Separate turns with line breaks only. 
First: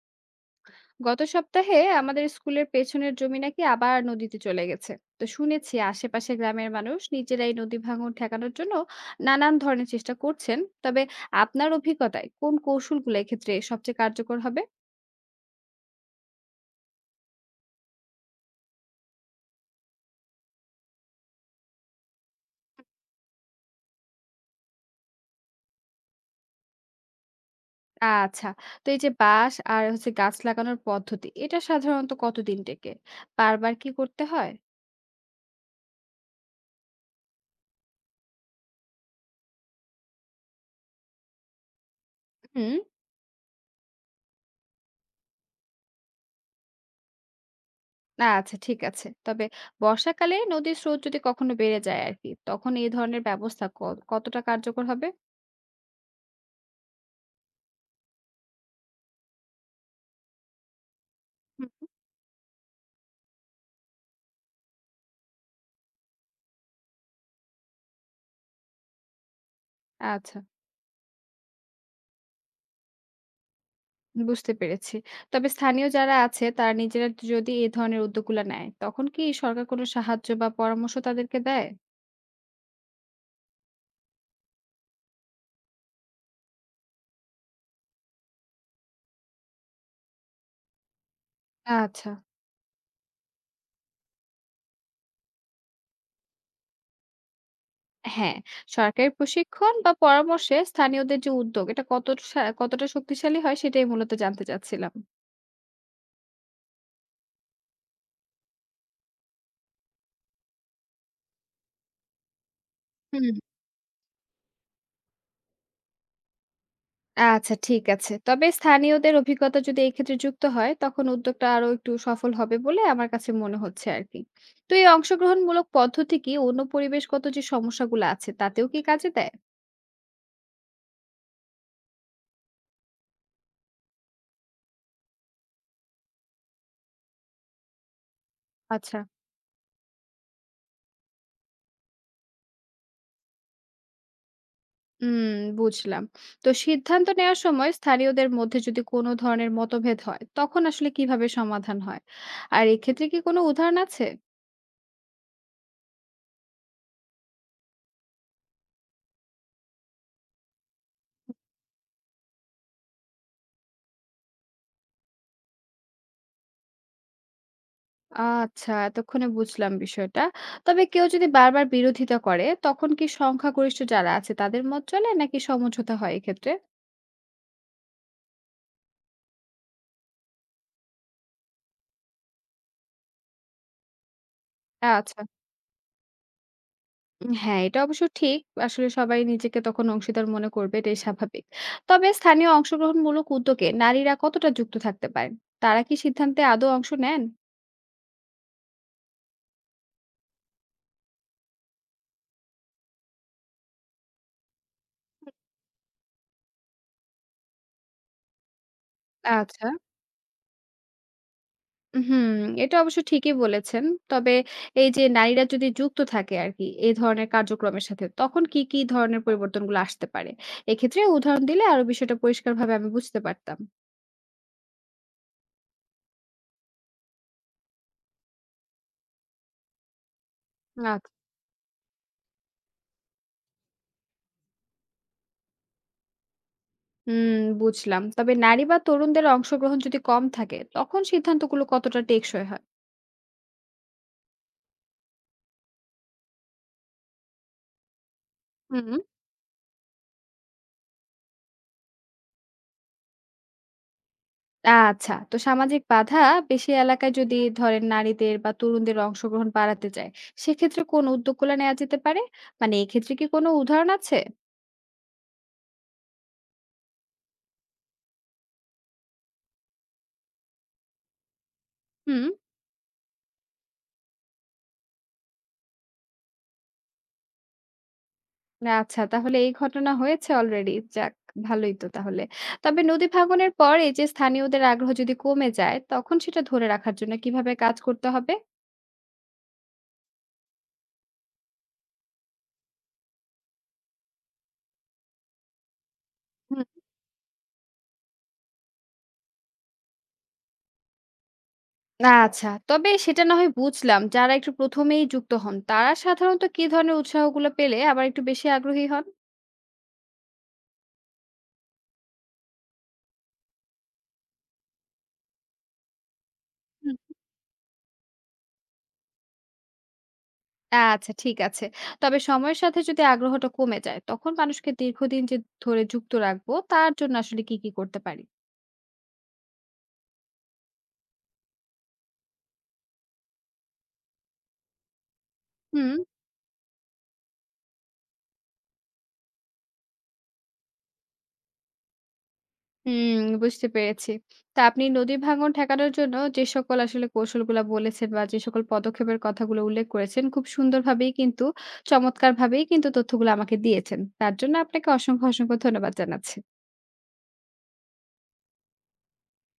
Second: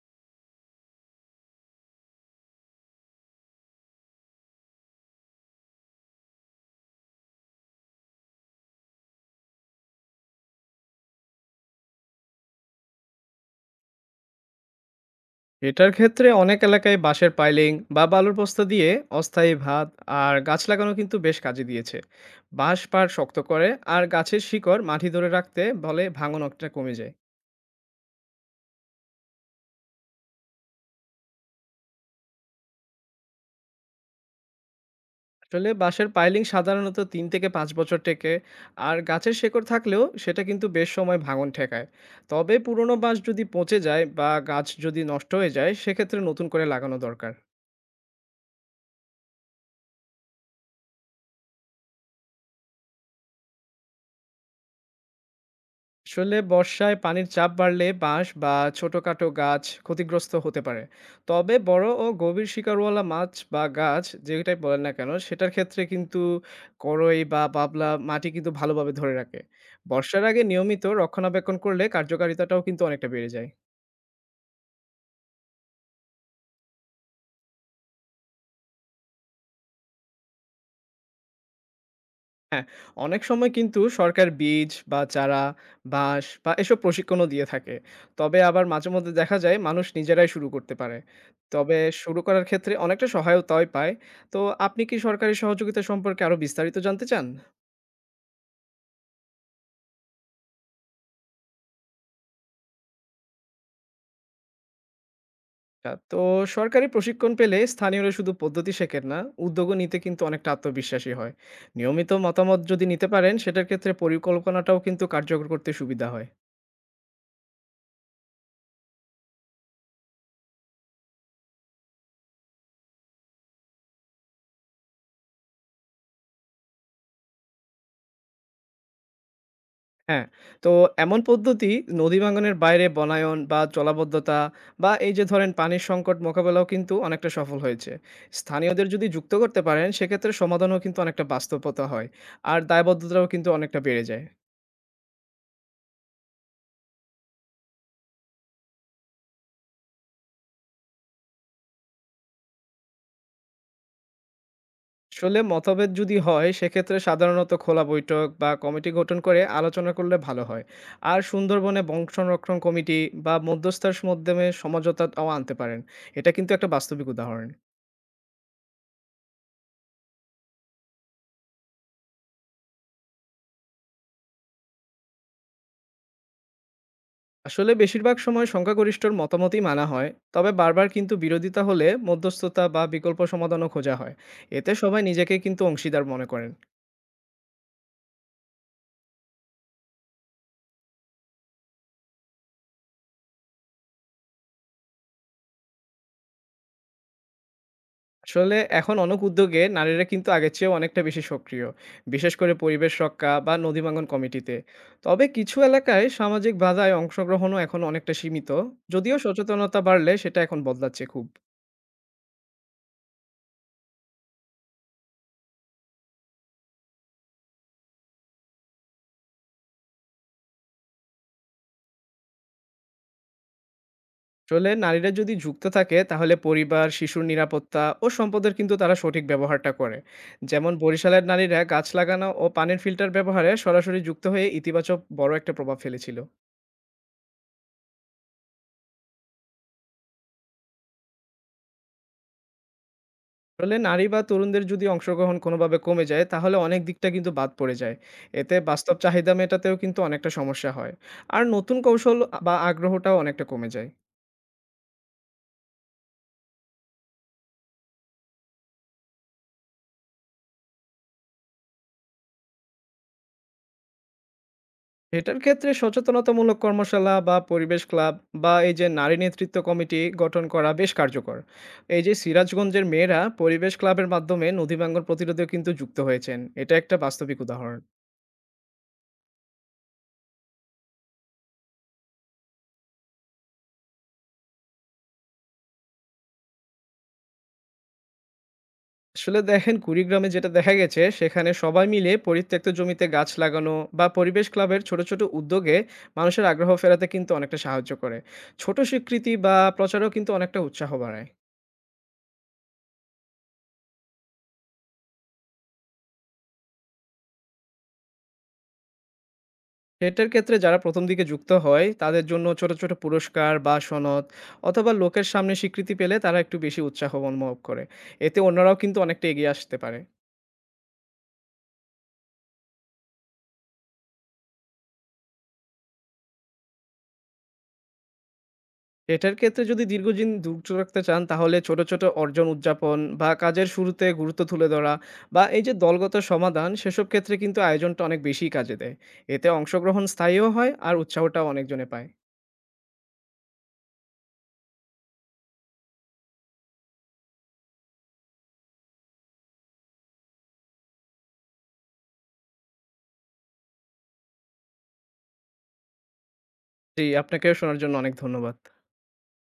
গত সপ্তাহে আমাদের স্কুলের পেছনের জমি নাকি আবার নদীতে চলে গেছে। তো শুনেছি আশেপাশে গ্রামের মানুষ নিজেরাই নদী ভাঙন ঠেকানোর জন্য নানান ধরনের চেষ্টা করছেন। তবে আপনার অভিজ্ঞতায় কোন কৌশলগুলো এক্ষেত্রে সবচেয়ে কার্যকর হবে?
এটার ক্ষেত্রে অনেক এলাকায় বাঁশের পাইলিং বা বালুর বস্তা দিয়ে অস্থায়ী ভাত আর গাছ লাগানো কিন্তু বেশ কাজে দিয়েছে বাঁশ পাড় শক্ত করে আর গাছের শিকড় মাটি ধরে রাখতে বলে ভাঙন অনেকটা কমে যায়।
আচ্ছা, তো এই যে বাঁশ আর হচ্ছে গাছ লাগানোর পদ্ধতি এটা সাধারণত কতদিন টেকে? বারবার কি করতে হয়?
আসলে বাঁশের পাইলিং সাধারণত ৩ থেকে ৫ বছর টেকে আর গাছের শেকড় থাকলেও সেটা কিন্তু বেশ সময় ভাঙন ঠেকায়। তবে
হুম।
পুরনো বাঁশ যদি পচে যায় বা গাছ যদি নষ্ট হয়ে যায় সেক্ষেত্রে নতুন করে লাগানো দরকার।
আচ্ছা ঠিক আছে। তবে বর্ষাকালে নদীর স্রোত যদি কখনো বেড়ে যায় আর কি তখন এই ধরনের ব্যবস্থা কতটা কার্যকর হবে?
আসলে বর্ষায় পানির চাপ বাড়লে বাঁশ বা ছোটখাটো গাছ ক্ষতিগ্রস্ত হতে পারে। তবে
হুম।
বড় ও গভীর শিকড়ওয়ালা মাছ বা গাছ যেটাই বলেন না কেন সেটার ক্ষেত্রে কিন্তু কড়ই বা বাবলা মাটি কিন্তু ভালোভাবে ধরে রাখে। বর্ষার
আচ্ছা,
আগে নিয়মিত রক্ষণাবেক্ষণ করলে কার্যকারিতাটাও কিন্তু অনেকটা বেড়ে যায়।
বুঝতে পেরেছি। তবে স্থানীয় যারা আছে তারা নিজেরা যদি এ ধরনের উদ্যোগগুলো নেয়, তখন কি সরকার কোনো সাহায্য বা পরামর্শ তাদেরকে দেয়?
হ্যাঁ, অনেক সময় কিন্তু সরকার বীজ বা চারা, বাঁশ বা এসব প্রশিক্ষণও দিয়ে থাকে। তবে আবার মাঝেমধ্যে দেখা যায় মানুষ নিজেরাই শুরু করতে পারে। তবে
আচ্ছা।
শুরু করার ক্ষেত্রে অনেকটা সহায়তাই পায়। তো আপনি কি সরকারি সহযোগিতা সম্পর্কে আরো বিস্তারিত জানতে চান?
হ্যাঁ, সরকারি প্রশিক্ষণ বা পরামর্শে স্থানীয়দের যে উদ্যোগ এটা কত কতটা শক্তিশালী হয় সেটাই মূলত জানতে চাচ্ছিলাম।
তো সরকারি প্রশিক্ষণ পেলে স্থানীয়রা শুধু পদ্ধতি শেখেন না, উদ্যোগও নিতে কিন্তু অনেকটা আত্মবিশ্বাসী হয়। নিয়মিত মতামত যদি নিতে
হুম।
পারেন, সেটার ক্ষেত্রে পরিকল্পনাটাও কিন্তু কার্যকর করতে সুবিধা হয়।
আচ্ছা ঠিক আছে। তবে স্থানীয়দের অভিজ্ঞতা যদি এই ক্ষেত্রে যুক্ত হয় তখন উদ্যোগটা আরো একটু সফল হবে বলে আমার কাছে মনে হচ্ছে আরকি। তো এই অংশগ্রহণমূলক পদ্ধতি কি অন্য পরিবেশগত যে সমস্যাগুলো আছে তাতেও কি কাজে দেয়?
হ্যাঁ, তো এমন পদ্ধতি নদী ভাঙ্গনের বাইরে বনায়ন বা জলাবদ্ধতা বা এই যে ধরেন পানির সংকট মোকাবেলাও কিন্তু অনেকটা সফল হয়েছে। স্থানীয়দের
আচ্ছা।
যদি যুক্ত করতে পারেন সেক্ষেত্রে সমাধানও কিন্তু অনেকটা বাস্তবতা হয়। আর দায়বদ্ধতাও কিন্তু অনেকটা বেড়ে যায়।
হুম, বুঝলাম। তো সিদ্ধান্ত নেওয়ার সময় স্থানীয়দের মধ্যে যদি কোনো ধরনের মতভেদ হয়, তখন আসলে কিভাবে সমাধান হয়? আর এক্ষেত্রে কি কোনো উদাহরণ আছে?
আসলে মতভেদ যদি হয় সেক্ষেত্রে সাধারণত খোলা বৈঠক বা কমিটি গঠন করে আলোচনা করলে ভালো হয়। আর সুন্দরবনে বন সংরক্ষণ কমিটি বা মধ্যস্থার মাধ্যমে সমঝোতাও আনতে পারেন। এটা কিন্তু একটা বাস্তবিক উদাহরণ।
আচ্ছা, এতক্ষণে বুঝলাম বিষয়টা। তবে কেউ যদি বারবার বিরোধিতা করে, তখন কি সংখ্যাগরিষ্ঠ যারা আছে তাদের মত চলে নাকি সমঝোতা হয় এক্ষেত্রে?
আসলে বেশিরভাগ সময় সংখ্যাগরিষ্ঠর মতামতই মানা হয়। তবে বারবার কিন্তু বিরোধিতা হলে মধ্যস্থতা বা বিকল্প সমাধানও খোঁজা হয়। এতে সবাই
আচ্ছা।
নিজেকে কিন্তু অংশীদার মনে করেন।
হ্যাঁ, এটা অবশ্য ঠিক। আসলে সবাই নিজেকে তখন অংশীদার মনে করবে, এটাই স্বাভাবিক। তবে স্থানীয় অংশগ্রহণমূলক উদ্যোগে নারীরা কতটা যুক্ত থাকতে পারেন? তারা কি সিদ্ধান্তে আদৌ অংশ নেন?
আসলে এখন অনেক উদ্যোগে নারীরা কিন্তু আগের চেয়ে অনেকটা বেশি সক্রিয়, বিশেষ করে পরিবেশ রক্ষা বা নদী ভাঙন কমিটিতে। তবে কিছু এলাকায় সামাজিক বাধায় অংশগ্রহণও এখন অনেকটা সীমিত, যদিও
আচ্ছা।
সচেতনতা বাড়লে সেটা এখন বদলাচ্ছে খুব।
হুম, এটা অবশ্য ঠিকই বলেছেন। তবে এই যে নারীরা যদি যুক্ত থাকে আরকি এই ধরনের কার্যক্রমের সাথে, তখন কি ধরনের পরিবর্তনগুলো আসতে পারে? এক্ষেত্রে উদাহরণ দিলে আরো বিষয়টা পরিষ্কারভাবে আমি বুঝতে পারতাম।
আসলে নারীরা যদি যুক্ত থাকে তাহলে পরিবার শিশুর নিরাপত্তা ও সম্পদের কিন্তু তারা সঠিক ব্যবহারটা করে। যেমন
আচ্ছা।
বরিশালের নারীরা গাছ লাগানো ও পানির ফিল্টার ব্যবহারে সরাসরি যুক্ত হয়ে ইতিবাচক বড় একটা প্রভাব ফেলেছিল।
হুম, বুঝলাম। তবে নারী বা তরুণদের অংশগ্রহণ যদি কম থাকে, তখন সিদ্ধান্তগুলো কতটা টেকসই হয়?
আসলে নারী বা তরুণদের যদি অংশগ্রহণ কোনোভাবে কমে যায় তাহলে অনেক দিকটা কিন্তু বাদ পড়ে যায়। এতে
হুম।
বাস্তব চাহিদা মেটাতেও কিন্তু অনেকটা সমস্যা হয়। আর নতুন কৌশল বা আগ্রহটাও অনেকটা কমে যায়।
আচ্ছা, তো সামাজিক বাধা বেশি এলাকায় যদি ধরেন নারীদের বা তরুণদের অংশগ্রহণ বাড়াতে চায়, সেক্ষেত্রে কোন উদ্যোগগুলো নেওয়া যেতে পারে? মানে এক্ষেত্রে কি কোনো উদাহরণ আছে?
এটার ক্ষেত্রে সচেতনতামূলক কর্মশালা বা পরিবেশ ক্লাব বা এই যে নারী নেতৃত্ব কমিটি গঠন করা বেশ কার্যকর। এই যে
হুম।
সিরাজগঞ্জের মেয়েরা পরিবেশ ক্লাবের মাধ্যমে নদী ভাঙ্গন প্রতিরোধে কিন্তু যুক্ত হয়েছেন, এটা একটা বাস্তবিক উদাহরণ।
আচ্ছা, তাহলে এই ঘটনা হয়েছে অলরেডি। যাক, ভালোই তো তাহলে। তবে নদী ভাঙনের পর এই যে স্থানীয়দের আগ্রহ যদি কমে যায়, তখন সেটা ধরে রাখার জন্য কিভাবে কাজ করতে হবে?
আসলে দেখেন কুড়িগ্রামে যেটা দেখা গেছে, সেখানে সবাই মিলে পরিত্যক্ত জমিতে গাছ লাগানো বা পরিবেশ ক্লাবের ছোট ছোট উদ্যোগে মানুষের
হুম।
আগ্রহ ফেরাতে কিন্তু অনেকটা সাহায্য করে। ছোট স্বীকৃতি বা প্রচারও কিন্তু অনেকটা উৎসাহ বাড়ায়।
আচ্ছা, তবে সেটা না হয় বুঝলাম। যারা একটু ১ম এই যুক্ত হন, তারা সাধারণত কি ধরনের উৎসাহগুলো পেলে আবার একটু বেশি আগ্রহী হন?
সেটার ক্ষেত্রে যারা ১ম দিকে যুক্ত হয়, তাদের জন্য ছোট, ছোট পুরস্কার বা সনদ অথবা লোকের সামনে স্বীকৃতি পেলে তারা একটু বেশি উৎসাহ
হুম।
অনুভব করে। এতে অন্যরাও কিন্তু অনেকটা এগিয়ে আসতে পারে।
আচ্ছা, ঠিক আছে। তবে সময়ের সাথে যদি আগ্রহটা কমে যায়, তখন মানুষকে দীর্ঘদিন যে ধরে যুক্ত রাখবো, তার জন্য আসলে কি করতে পারি?
এটার ক্ষেত্রে যদি দীর্ঘদিন ধৈর্য রাখতে চান, তাহলে ছোট, ছোট অর্জন উদযাপন বা কাজের শুরুতে গুরুত্ব তুলে ধরা বা এই যে
হুম।
দলগত সমাধান, সেসব ক্ষেত্রে কিন্তু আয়োজনটা অনেক বেশি কাজে দেয়। এতে অংশগ্রহণ স্থায়ীও হয় আর উৎসাহটাও অনেকজনে পায়।
হুম, বুঝতে পেরেছি। তো আপনি নদী ভাঙন ঠেকানোর জন্য যে সকল আসলে কৌশলগুলা বলেছেন বা যে সকল পদক্ষেপের কথাগুলো উল্লেখ করেছেন, খুব সুন্দরভাবেই কিন্তু চমৎকারভাবেই কিন্তু তথ্যগুলো আমাকে দিয়েছেন। তার জন্য আপনাকে অসংখ্য, অসংখ্য ধন্যবাদ জানাচ্ছি।
জি, আপনাকেও শোনার জন্য অনেক ধন্যবাদ।